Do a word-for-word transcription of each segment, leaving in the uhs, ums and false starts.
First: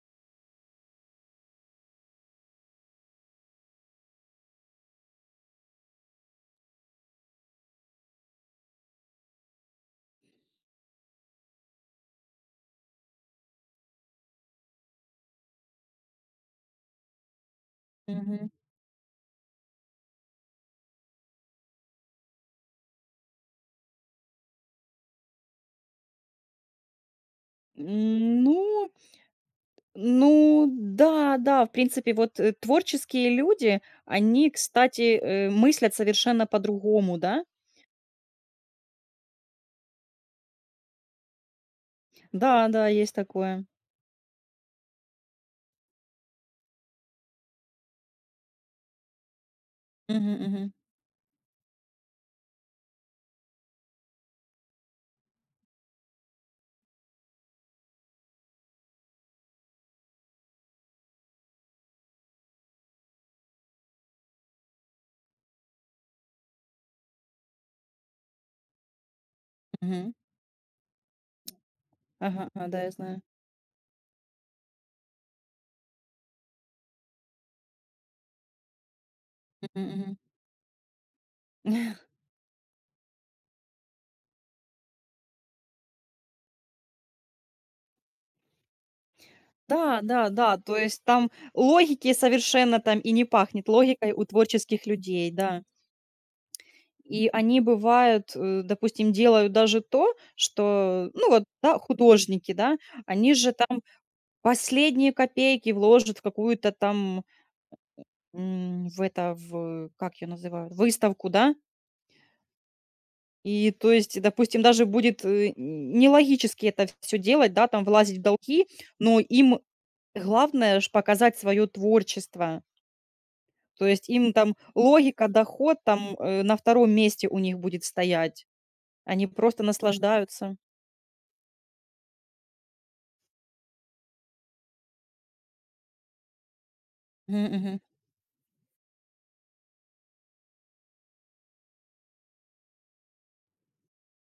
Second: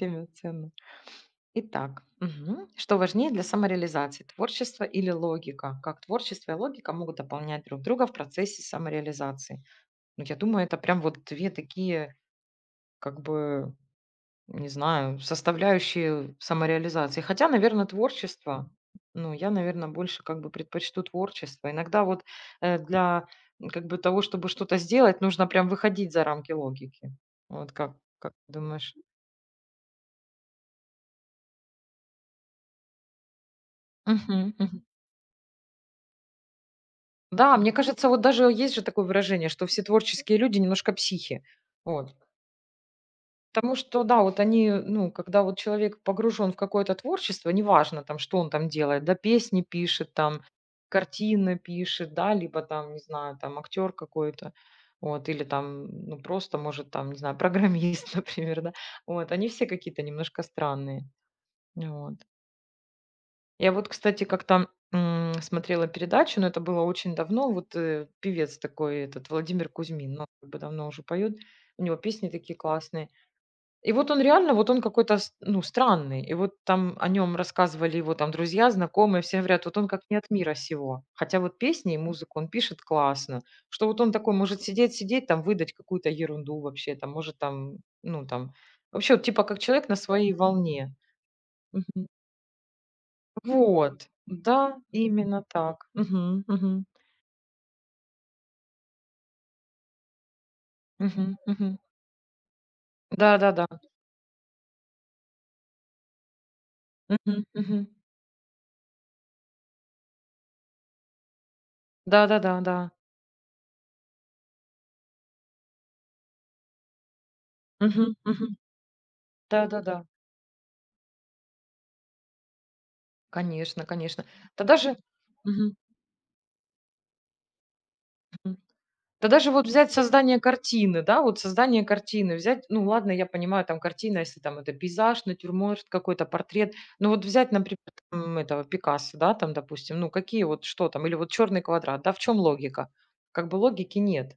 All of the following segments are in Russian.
Время ценно. Итак, мгм. Что важнее для самореализации, творчество или логика? Как творчество и логика могут дополнять друг друга в процессе самореализации? Ну, я думаю, это прям вот две такие, как бы, не знаю, составляющие самореализации. Хотя, наверное, Мгм. творчество, ну, я, наверное, больше как бы предпочту творчество. Иногда вот э, для м, как бы того, чтобы что-то сделать, нужно прям выходить за рамки логики. Вот как, как М, ты ну думаешь? ну да, да, в принципе, вот, э, творческие люди, они, Мгм, мгм. кстати, э, мыслят совершенно по-другому, да? Да, мне кажется, вот даже есть же такое выражение, что все творческие люди немножко психи. Вот. Да, да, есть такое. Потому что, да, вот они, ну, когда вот человек погружен в какое-то творчество, неважно там, что он там делает, да, песни пишет, Мгм, там, мгм, картины пишет, да, либо там, не знаю, там, актер какой-то, вот, или там, ну, просто, может, там, не знаю, программист, например, да, вот, они все какие-то немножко странные, вот. Я вот, кстати, как-то, м, смотрела передачу, но это было очень давно. Вот, э, певец такой, этот Владимир мгм. Кузьмин, но как бы давно уже поет. У него песни Ага, такие а, да, я классные. знаю. И вот он реально, вот он какой-то, с- ну, странный. И вот там о нем рассказывали его там друзья, знакомые, все говорят, вот он Мгм, как мгм. не от мира сего. Хотя вот песни и музыку он пишет классно. Что вот он такой может сидеть-сидеть, там выдать какую-то ерунду вообще, там может там, ну, там, вообще вот типа как человек на Да, да, своей да, то волне. есть там логики совершенно там и не пахнет Вот, логикой у да, творческих людей, именно да. так. Мгм, мгм, И они бывают, э, допустим, делают даже то, что, ну мгм, вот, да, мгм. художники, да, они же Да-да-да. там последние копейки вложит в какую-то там, Мгм, мгм. м, в это, в, как ее называют, выставку, да. Да-да-да, да. Да, да. И то есть, допустим, даже будет, э, н нелогически это все делать, да, там Мгм, влазить в мгм. долги, но им Да-да-да. главное ж показать свое творчество. Конечно, То есть конечно. им там Да даже логика, мгм, доход там, э, на втором месте у них будет стоять. мгм. Они Да даже просто вот взять создание наслаждаются. картины, да, вот создание картины, взять, ну ладно, я понимаю, там картина, если там это пейзаж, натюрморт, какой-то портрет, но вот Мгм, взять, например, мгм. там, этого Пикассо, да, там, допустим, ну какие вот, что там, или вот черный квадрат, да, в чем логика? Как бы логики нет.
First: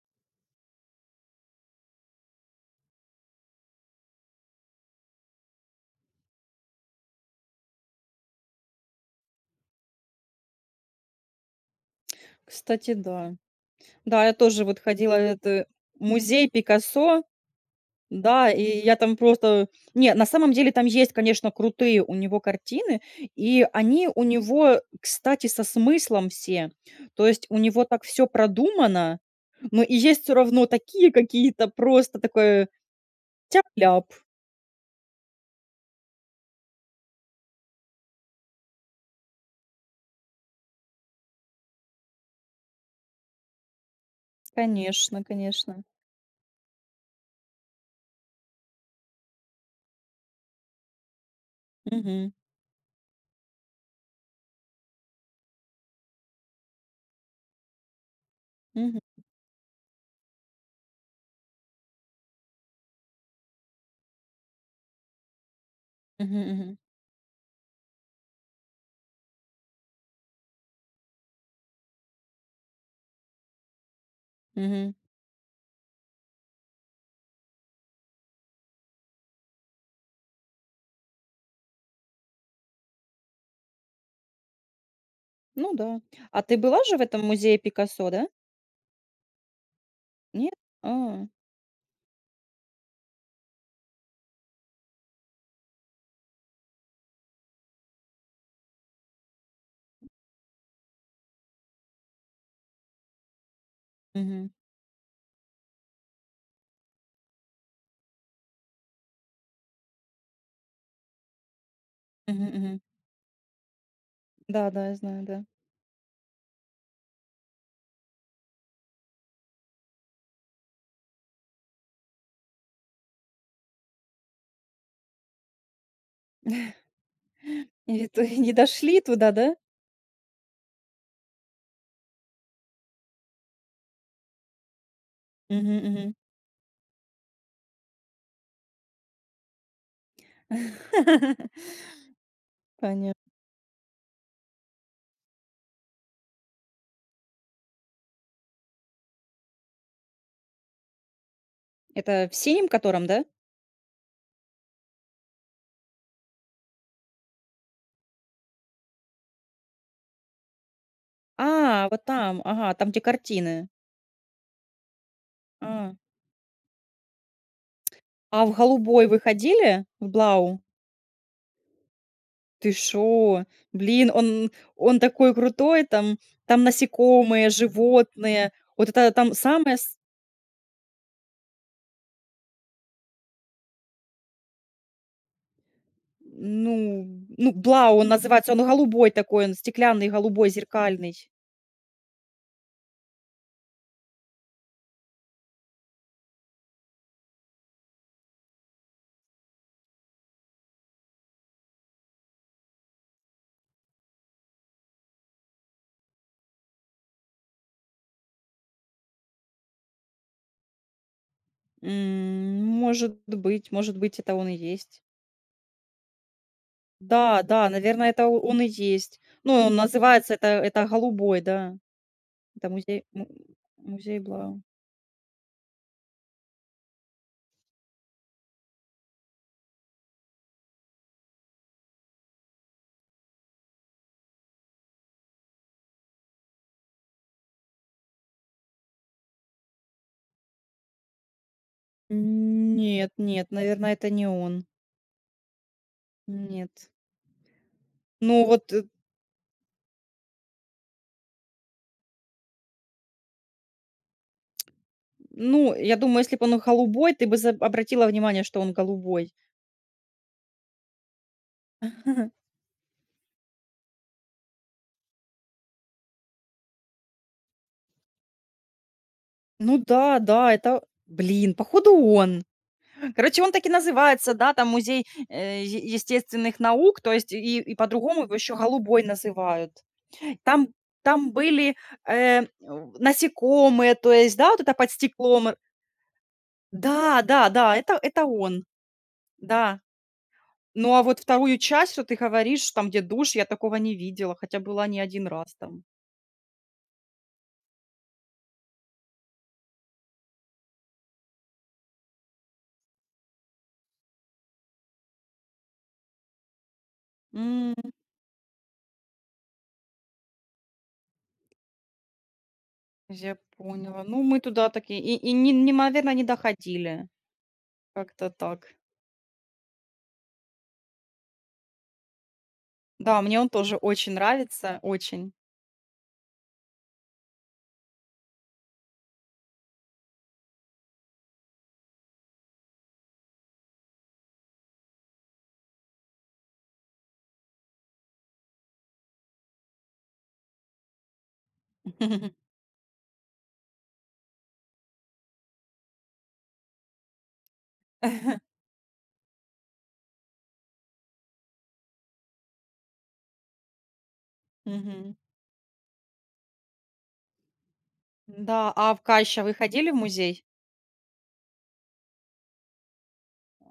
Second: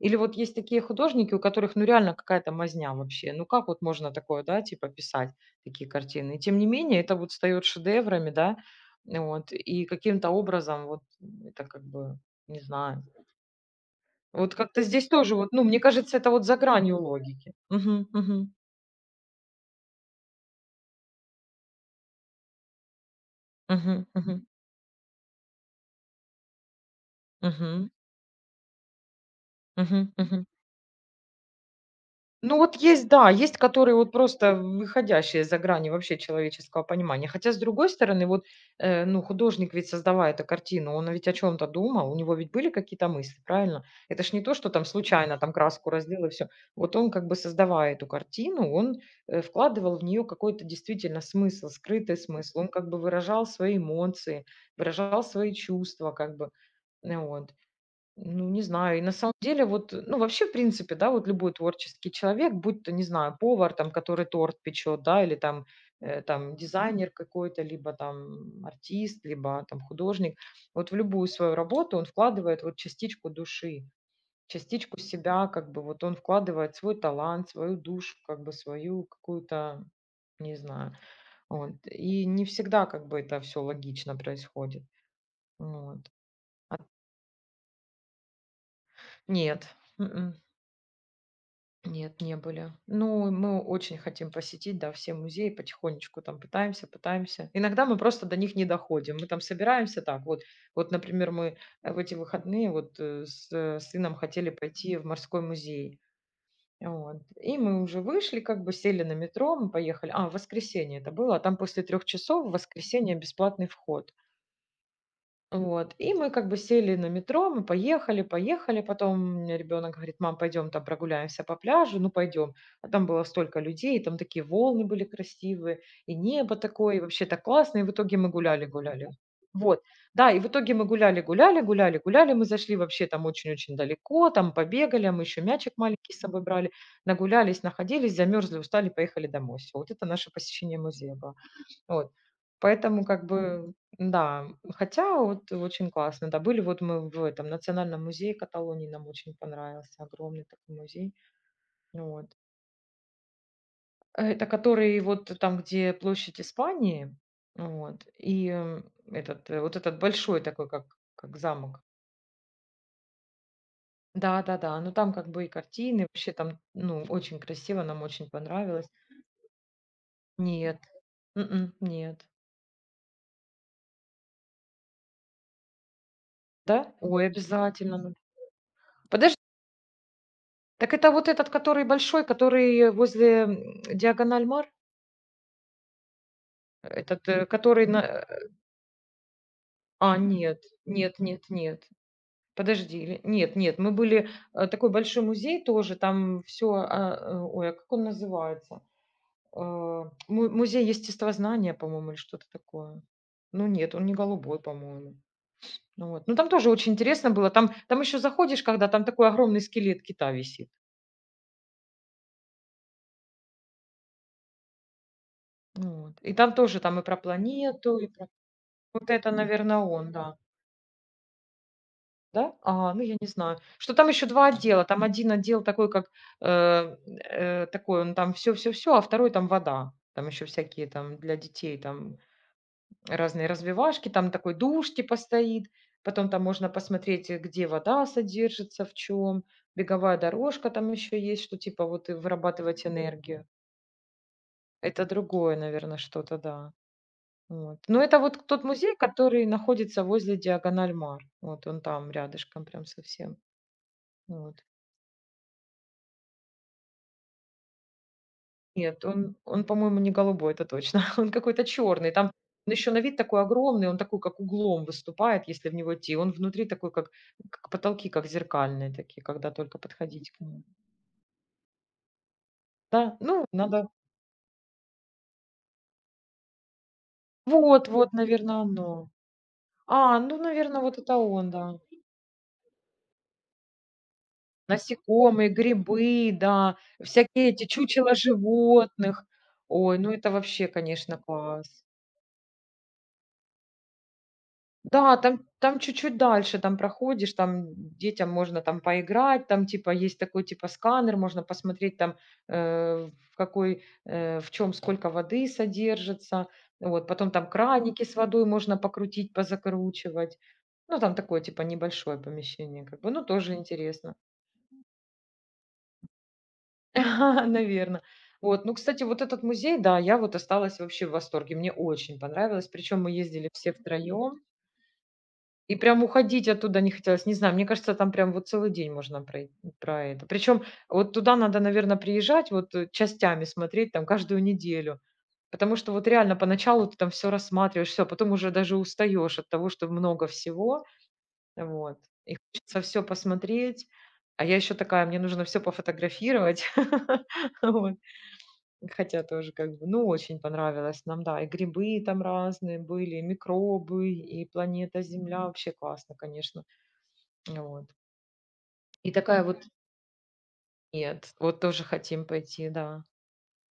Или вот есть такие художники, у которых, ну реально какая-то мазня вообще, ну как вот можно такое, да, типа писать такие картины. И тем не менее, это вот встает шедеврами, да, вот, и каким-то образом вот это как бы, не Кстати, знаю. да. Да, я Вот тоже вот как-то здесь ходила в тоже вот, ну, этот мне кажется, это вот музей за гранью Пикассо. логики. Мгм, Да, мгм, и я там просто нет, на самом деле там есть, конечно, крутые у него картины, и мгм, они у мгм, него, кстати, со смыслом все. То есть у него мгм, так все продумано, но и мгм, есть все мгм. равно такие какие-то просто Ну, такое вот есть, да, есть, которые тяп-ляп. вот просто выходящие за грани вообще человеческого понимания. Хотя, с другой стороны, вот, э, ну, художник ведь, создавая эту картину, он ведь о чем то думал, у него ведь были какие-то мысли, правильно? Это ж не то, что там Конечно, случайно там конечно. краску разлил и все. Вот он, как бы создавая эту картину, он, э, вкладывал в нее какой-то действительно смысл, скрытый Мгм. смысл. Он как бы выражал свои эмоции, выражал свои чувства, как бы. Ну Вот. Ну, не знаю. Мгм. И на самом деле, вот, ну, вообще, в принципе, да, вот любой творческий человек, будь то, не знаю, повар, там, который торт печет, да, или там, э, Мгм. там Мгм. дизайнер какой-то, либо там артист, либо там художник, вот в любую свою работу он вкладывает вот частичку души, Мгм. частичку себя, как бы вот он вкладывает свой талант, свою душу, как бы свою какую-то, не знаю, вот. И не всегда как бы это все логично происходит. Ну да. Вот. А ты А- была же в этом музее Пикассо, да? Нет. Мгм. Нет? А. Нет, не были. Ну, мы очень хотим посетить, да, все музеи, потихонечку там пытаемся, пытаемся. Иногда мы просто до них не доходим. Мы там собираемся так. Вот, вот например, мы э, в эти выходные вот э, с э, сыном Мгм. хотели пойти в морской музей. Вот. И мы уже вышли, как бы сели на метро, мы поехали. А, в воскресенье это было, а там после трех Мгм. часов в Мгм. воскресенье бесплатный вход. Да, да, я знаю, да. Вот. И мы как бы сели на метро, мы поехали, поехали. Потом у меня ребенок говорит, мам, пойдем там прогуляемся по пляжу, ну пойдем. А там было столько людей, там такие волны были красивые, и небо такое, и вообще так классно. И в И вы итоге то мы не гуляли, дошли гуляли. туда, да? Вот, да, и в итоге мы гуляли, гуляли, гуляли, гуляли, мы зашли вообще там очень-очень далеко, там побегали, а мы еще Мгм. мячик маленький Мгм. с собой брали, нагулялись, находились, замерзли, устали, поехали домой. Все, вот это наше посещение музея было. Вот. Поэтому как Понятно. бы, да, хотя вот очень классно, да. Были вот мы в этом Национальном музее Каталонии, нам очень понравился, огромный такой музей. Это Вот. в синем котором, да? Это который вот там, где площадь Испании, вот, и, м, этот, э, вот этот большой такой, как как замок. А, вот там, ага, там, где картины. Да-да-да, ну там как бы и А. картины, вообще там, ну, очень красиво, нам очень А в понравилось. голубой вы ходили? В Блау? Нет, м нет. Ты шо? Блин, он он такой крутой, там там Да? Ой, насекомые, обязательно надо. животные. Вот это Подож там самое с Так это вот этот, который большой, который возле, м, Диагональ Мар? ну Этот, э, ну, который Блау на он э, называется, он голубой такой, он стеклянный, а, голубой, нет, зеркальный. нет, нет, нет. Подожди, или нет, нет, мы были, э, такой большой музей тоже, там все, ой, а как он называется? Э, му музей естествознания, по-моему, или что-то такое. Ну нет, он не голубой, по-моему. Ну Вот. Ну, там тоже очень интересно было. Там там еще заходишь, когда там такой огромный скелет кита висит. М, может быть может быть, это он и есть. Ну Вот. И там тоже там и про Да, да, планету, и наверное, это про о он и Вот есть. это, Ну, он наверное, он, называется да. это это "Голубой", да. Да? Это А, ну музей я не му знаю. Что там музей еще два Блау. отдела. Там один отдел такой, как, э, э, такой, он там все, все, все, а второй там вода. Там еще всякие там для детей там разные развивашки, там такой душ типа стоит. Потом там можно посмотреть, э, где вода содержится, в чем Беговая дорожка там еще есть, что типа вот и вырабатывать Нет, энергию. нет, наверное, это не он. Это другое, наверное, что-то, да. Нет. Вот. Но это Ну вот тот вот, э, музей, который находится возле Диагональ Мар. Вот он там рядышком прям совсем. Вот. ну, я думаю, если бы он голубой, ты бы за обратила внимание, что он Нет, голубой. он он, по-моему, не голубой, это точно. Он какой-то черный. Там он еще на вид такой огромный, он такой, как углом выступает, если в него идти. Он внутри такой, как, как потолки, как зеркальные такие, когда Ну только да, подходить к да, нему. это блин, походу, он. Да, Короче, ну, он так и надо... называется, да, там музей, э, е естественных наук, то есть и и Вот, вот, по-другому его еще наверное, голубой оно. называют. А, ну, Там наверное, вот это там он, были, да. э, в насекомые, то есть, да, вот это под стеклом. Насекомые, Э, грибы, да, да, да, всякие эти да, это чучела это он, животных. да. Ой, ну это вообще, Ну, а конечно, вот вторую класс. часть, что ты говоришь, там, где душ, я такого не видела, хотя была не Да, один там раз там там. чуть-чуть дальше там проходишь, там детям можно там поиграть, там типа есть такой типа сканер, можно посмотреть там, э, в какой, э, в чем сколько воды содержится. Вот, потом там М, краники с водой можно покрутить, позакручивать. Ну, там такое типа небольшое помещение как бы, ну, я тоже поняла. интересно, Ну, мы туда такие и и не не наверно, не доходили. наверное. Как-то Вот, ну, так. кстати, вот этот музей, да, я вот осталась вообще в восторге, мне очень понравилось. Причем мы Да, мне он ездили все тоже очень втроем. нравится, очень. И прям уходить оттуда не хотелось. Не знаю, мне кажется, там прям вот целый день можно про, про это. Причем вот туда надо, наверное, приезжать, вот э, частями смотреть там каждую неделю. Потому что вот реально поначалу ты там все рассматриваешь, все, потом уже даже устаешь от того, что много всего, вот. И хочется все посмотреть. А я еще такая, мне нужно все пофотографировать. Вот. Хотя тоже как бы, ну, очень понравилось нам, да. И грибы там разные были, и микробы, и планета Мгм. Земля. Вообще классно, конечно. Вот. Да, а в И такая Кайща вы вот: ходили в музей? "Нет, вот тоже хотим пойти". Да.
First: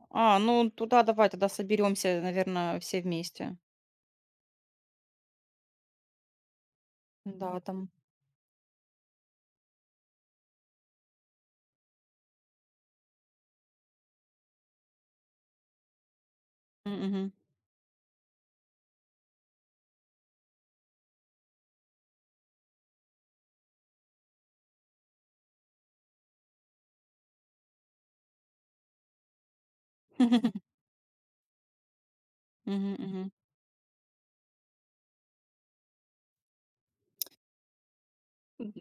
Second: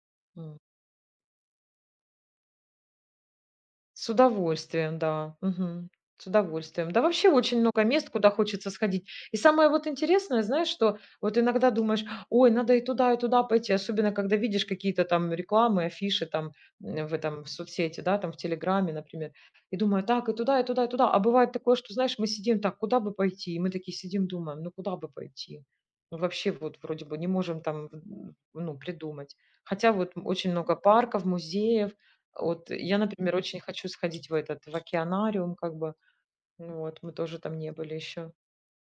А, М. ну туда давай тогда соберемся, наверное, все вместе. С удовольствием, да. Мгм. С удовольствием. Да, вообще Да, очень много там. мест, куда хочется сходить. И самое вот интересное, знаешь, что вот иногда думаешь: "Ой, надо и туда, и туда пойти". Особенно, когда видишь какие-то там рекламы, афиши там, м, в Мгм. этом, в соцсети, да, там в "Телеграме", например. И думаю: "Так, и туда, и туда, и туда". А бывает такое, что, знаешь, мы сидим так: "Куда бы пойти?" И мы такие сидим, думаем: "Ну, куда бы пойти?" Ну, вообще вот вроде бы не можем там, м, ну, придумать. Хотя вот очень много парков, музеев, вот Мгм, я, мгм. например, очень хочу сходить в этот, в океанариум, как бы. Ну вот, мы тоже там не были еще.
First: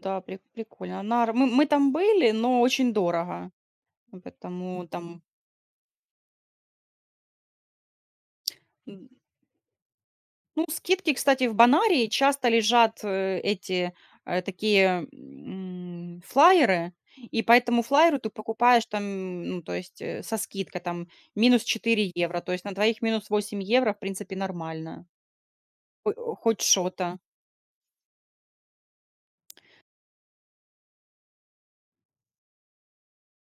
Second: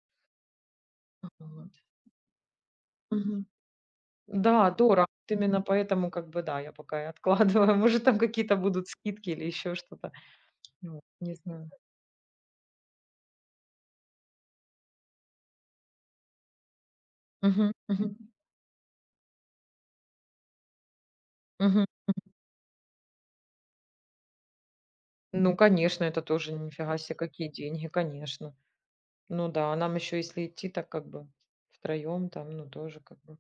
Да, при- прикольно. На Мы мы Вот. там были, но очень Мгм. дорого. Да, Поэтому дорого. там. Вот Именно поэтому, как бы, да, я пока и откладываю. Может, там какие-то будут скидки или еще что-то. Ну, Ну, вот, скидки, не кстати, в знаю. Бонарии часто лежат э, эти э, такие м, флаеры, и по Мгм, этому мгм, флаеру ты покупаешь там, ну, то есть э, со скидкой там минус мгм. четыре евро, то есть на двоих минус восемь евро, в принципе, нормально. Ну, конечно, это Хо- тоже Хоть нифига себе что-то. какие деньги, конечно. Ну да, а нам еще если идти, так как бы втроем там, ну тоже как бы.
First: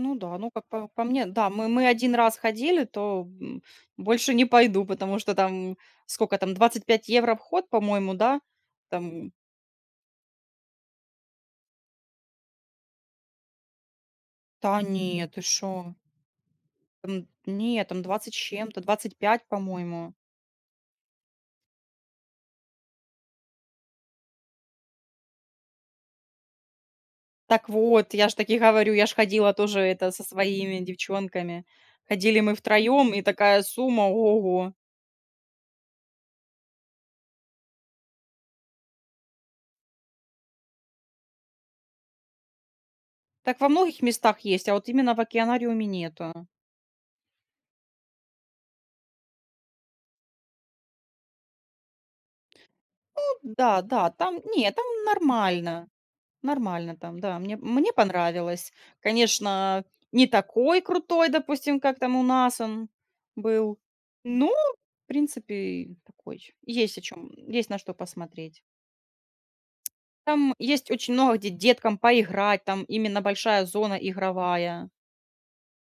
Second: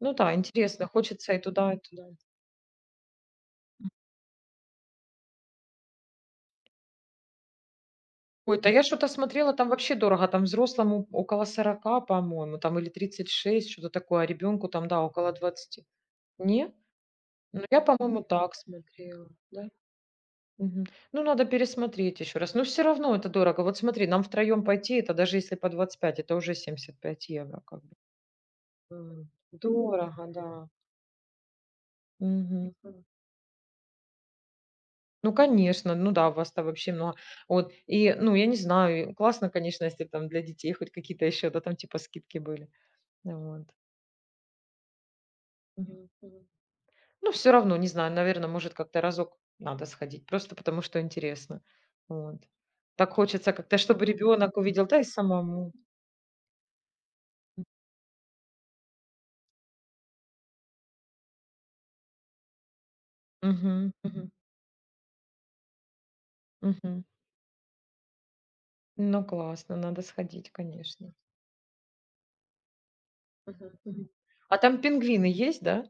Ну да, да, ну как интересно, по, по мне, хочется и да, мы, туда, и мы туда. один раз ходили, то м, больше не пойду, потому что там сколько там, двадцать пять евро вход, по-моему, да? Ой, да я что-то Там, смотрела, там вообще дорого, там взрослому около сорока, по-моему, там или тридцать шесть что-то такое, а ребенку да там, да, нет, около ты шо? двадцати. Не? М, Ну, я, не, там по-моему, двадцать с так чем-то, двадцать смотрела, пять, да? по-моему. Мгм. Ну, надо пересмотреть еще раз. Но все равно это дорого. Вот смотри, нам втроем пойти, это даже если по двадцать пять, это уже семьдесят пять евро, Так как бы. вот, я ж таки говорю, я ж М, ходила тоже это со Дорого, да. своими девчонками. Ходили мы Мгм. втроем, и такая сумма, ого. Ну, конечно, ну да, у вас-то вообще много. Вот, и, ну, я не знаю, и классно, конечно, если там для детей хоть какие-то еще, да, там типа скидки были. Так Вот. во многих местах есть, а вот именно в океанариуме Мгм, нету. мгм. Ну, все равно, не знаю, наверное, может, как-то разок надо сходить, просто потому что интересно. Вот. Так хочется Ну как-то, да, чтобы да, там, ребенок не, там увидел, да и самому. нормально. Нормально там, да. Мне, М. мне понравилось. Конечно, не такой крутой, допустим, как там у нас он был. Мгм, мгм, Но, в принципе, такой. Есть о мгм. чем, есть на что посмотреть. Ну, классно, надо сходить, Там есть конечно. очень много, где деткам поиграть, там именно большая Мгм. зона Мгм. А там игровая. пингвины есть, да?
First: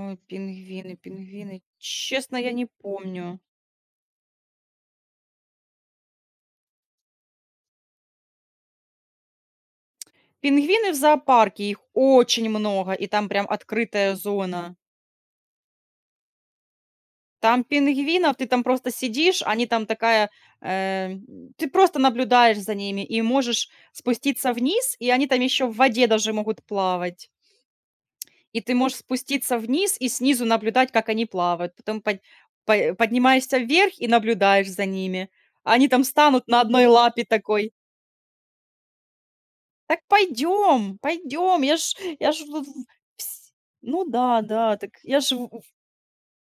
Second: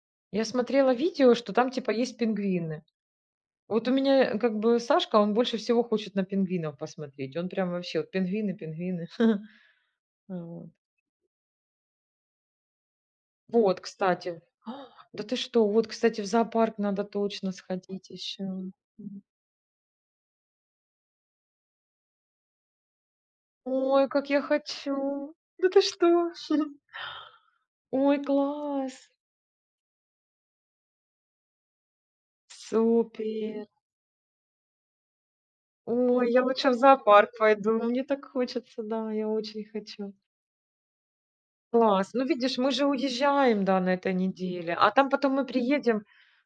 Ой, Я пингвины, смотрела видео, что пингвины. там типа есть Честно, я не пингвины. помню. Вот у меня, э, как бы Сашка, он больше всего хочет на пингвинов посмотреть. Он прям вообще вот пингвины, пингвины. Вот. Пингвины в зоопарке, их очень много, и там прям Вот, открытая кстати. зона. А, Да ты что? Вот, кстати, в зоопарк надо точно Там сходить пингвинов, ты еще. там просто сидишь, они там такая, э, ты просто наблюдаешь за ними и можешь Ой, как я спуститься вниз, и они хочу! там еще Да в ты воде даже что? могут плавать. Ой, И ты класс! можешь спуститься вниз и снизу наблюдать, как они плавают. Потом под по поднимаешься Супер! вверх и наблюдаешь за ними. Они там Ой, я станут на лучше в одной лапе зоопарк такой: пойду. Мне так хочется, да, я очень "Так хочу. пойдем, пойдем, я ж Класс. Ну, я ж видишь, в в мы же вс" уезжаем, да, на Ну этой да, неделе, да, так а там я ж потом мы в в приедем,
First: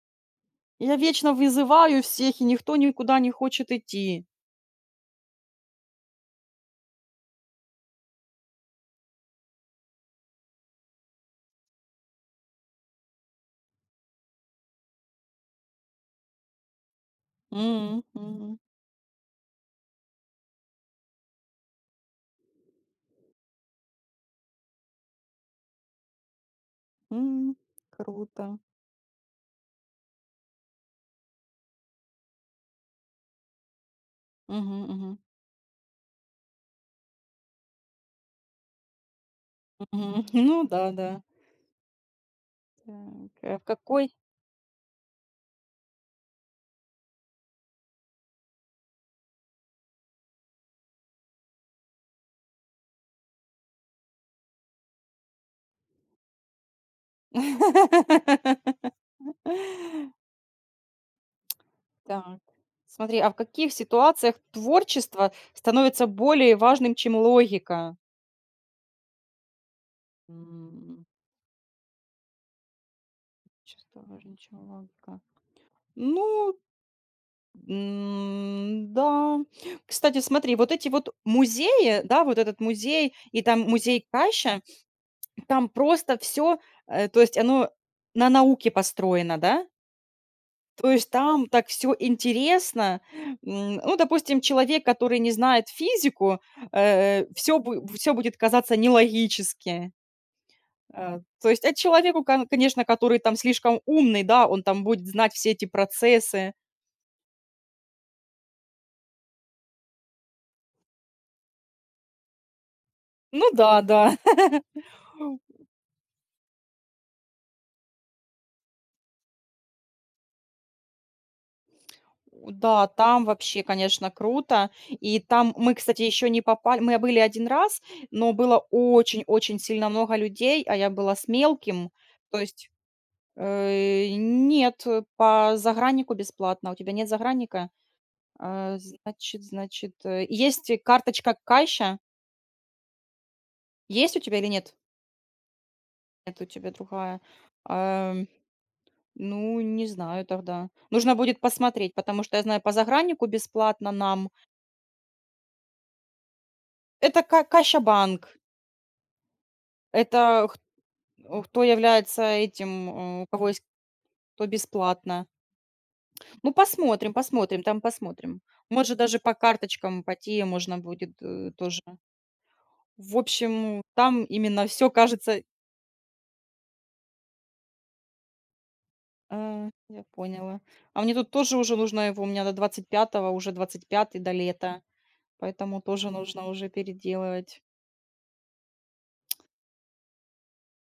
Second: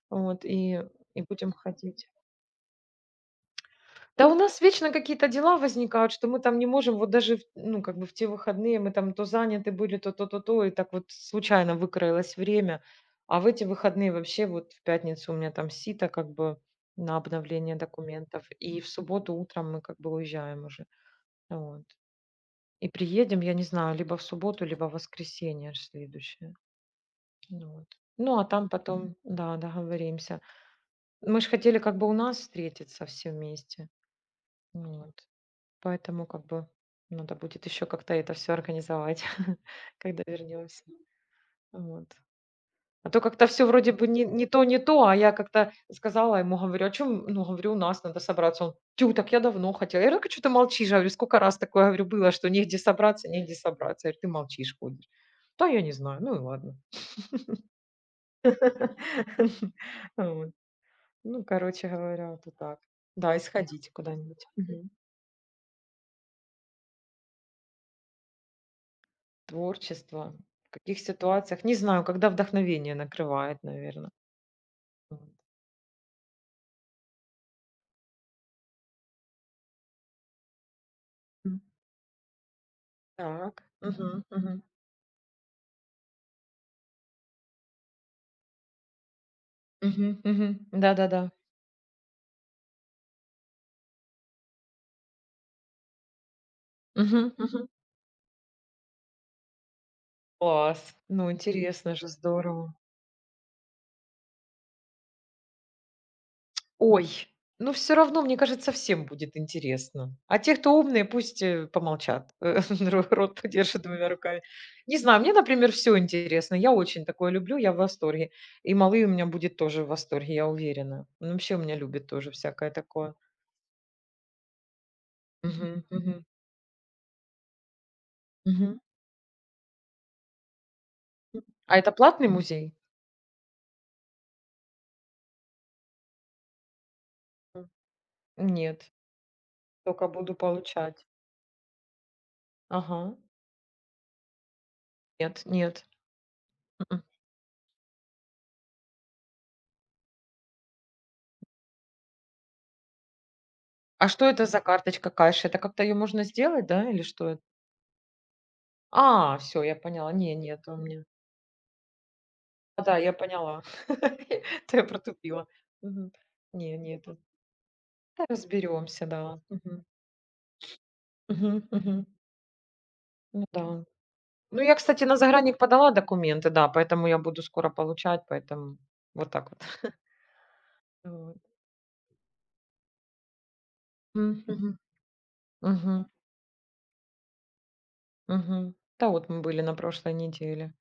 вот, и я и вечно будем вызываю ходить. всех, и никто никуда не хочет идти. Да у нас вечно какие-то дела возникают, что мы там не можем, вот даже, в- ну, как бы в те выходные мы там то заняты были, то то, то, то, и так вот случайно выкроилось время. А в эти выходные вообще вот в пятницу у меня там сито как бы на обновление М, документов, мгм, и в субботу утром мы как бы уезжаем уже. Вот. И приедем, я не знаю, либо в субботу, либо в воскресенье аж следующее. м, Ну Вот. Ну, а круто. там потом, да, договоримся. Мы же хотели как бы у нас встретиться все вместе. Мгм, мгм, Вот. Поэтому как бы надо будет еще как-то это все организовать, когда мгм. Ну вернемся. да, да. Вот. А то Так, как-то а в все вроде бы какой. не не то, не то, а я как-то сказала ему, говорю: "А чем? ну, говорю, у нас надо собраться". Он: "Тю, так я давно хотел". Я говорю: что ты молчишь?" Говорю: "Сколько раз такое, говорю, было, что негде собраться, негде собраться". Я говорю: "Ты молчишь, ходишь". "Да я не знаю". Ну и ладно. Вот. Ну, короче говоря, Так, вот так. смотри, а в Да, и каких сходить ситуациях куда-нибудь. творчество становится более важным, чем логика? Творчество. В каких М, ситуациях? Не знаю, когда вдохновение накрывает, Творчество наверное. важнее, чем логика. Ну, м, да. Кстати, смотри, вот эти вот музеи, да, вот этот музей и там Так. музей Мгм, Каща, мгм. там просто все, то есть оно на науке построено, да? Мгм, мгм. То есть Да-да-да. там так все интересно. М, ну, допустим, человек, который не знает физику, Мгм, все мгм. всё будет казаться нелогически. Класс. Э, Ну, то есть это интересно же, человеку, кон здорово. конечно, который там слишком умный, да, он там будет знать все эти процессы. Ой, ну, все равно, мне кажется, всем будет интересно. А те, кто умные, пусть, э, помолчат, э, ро рот Ну да, подержат двумя да. руками. Не знаю, мне, например, все интересно. Я очень такое люблю, я в восторге. И малый у меня будет тоже в восторге, я уверена. Он вообще у меня любит тоже всякое Да, такое. там вообще, конечно, круто. И там мы, Мгм, кстати, мгм, еще не попали. Мы были один раз, но было мгм. очень-очень сильно много людей, а я была с А мелким. это платный То есть. музей? Э, нет, э, по заграннику бесплатно. У тебя нет загранника? М, А, Нет, значит, значит, только э, буду есть и получать. карточка кэша? Ага. Есть у тебя или нет? Нет, нет. Нет, у тебя м другая. Ам, ну, не знаю тогда. Нужно будет посмотреть, потому что я знаю, по заграннику бесплатно А что нам. это за карточка кэш? Это как-то ее можно сделать, да, или Это что ка это? Каша-банк. А, все, я поняла. Не, Это хт нет у меня. э, кто является А, этим, Да, я э, у кого поняла. есть кто Это я бесплатно. протупила. Мгм. Ну, Не, нет. посмотрим, посмотрим, там посмотрим. Может, разберемся, даже по да. Мгм. карточкам, по те можно будет, э, Мгм, тоже. мгм. В Ну общем, да. там Ну, именно я, все кстати, на кажется. заграник подала документы, да, поэтому я буду скоро получать, поэтому вот А, так вот. я поняла. А мне тут Вот. тоже уже нужно его у меня до двадцать пятого уже двадцать пятый Мгм, до мгм, лета, поэтому мгм. тоже нужно уже переделывать. Мгм. Да, вот мы были на прошлой неделе.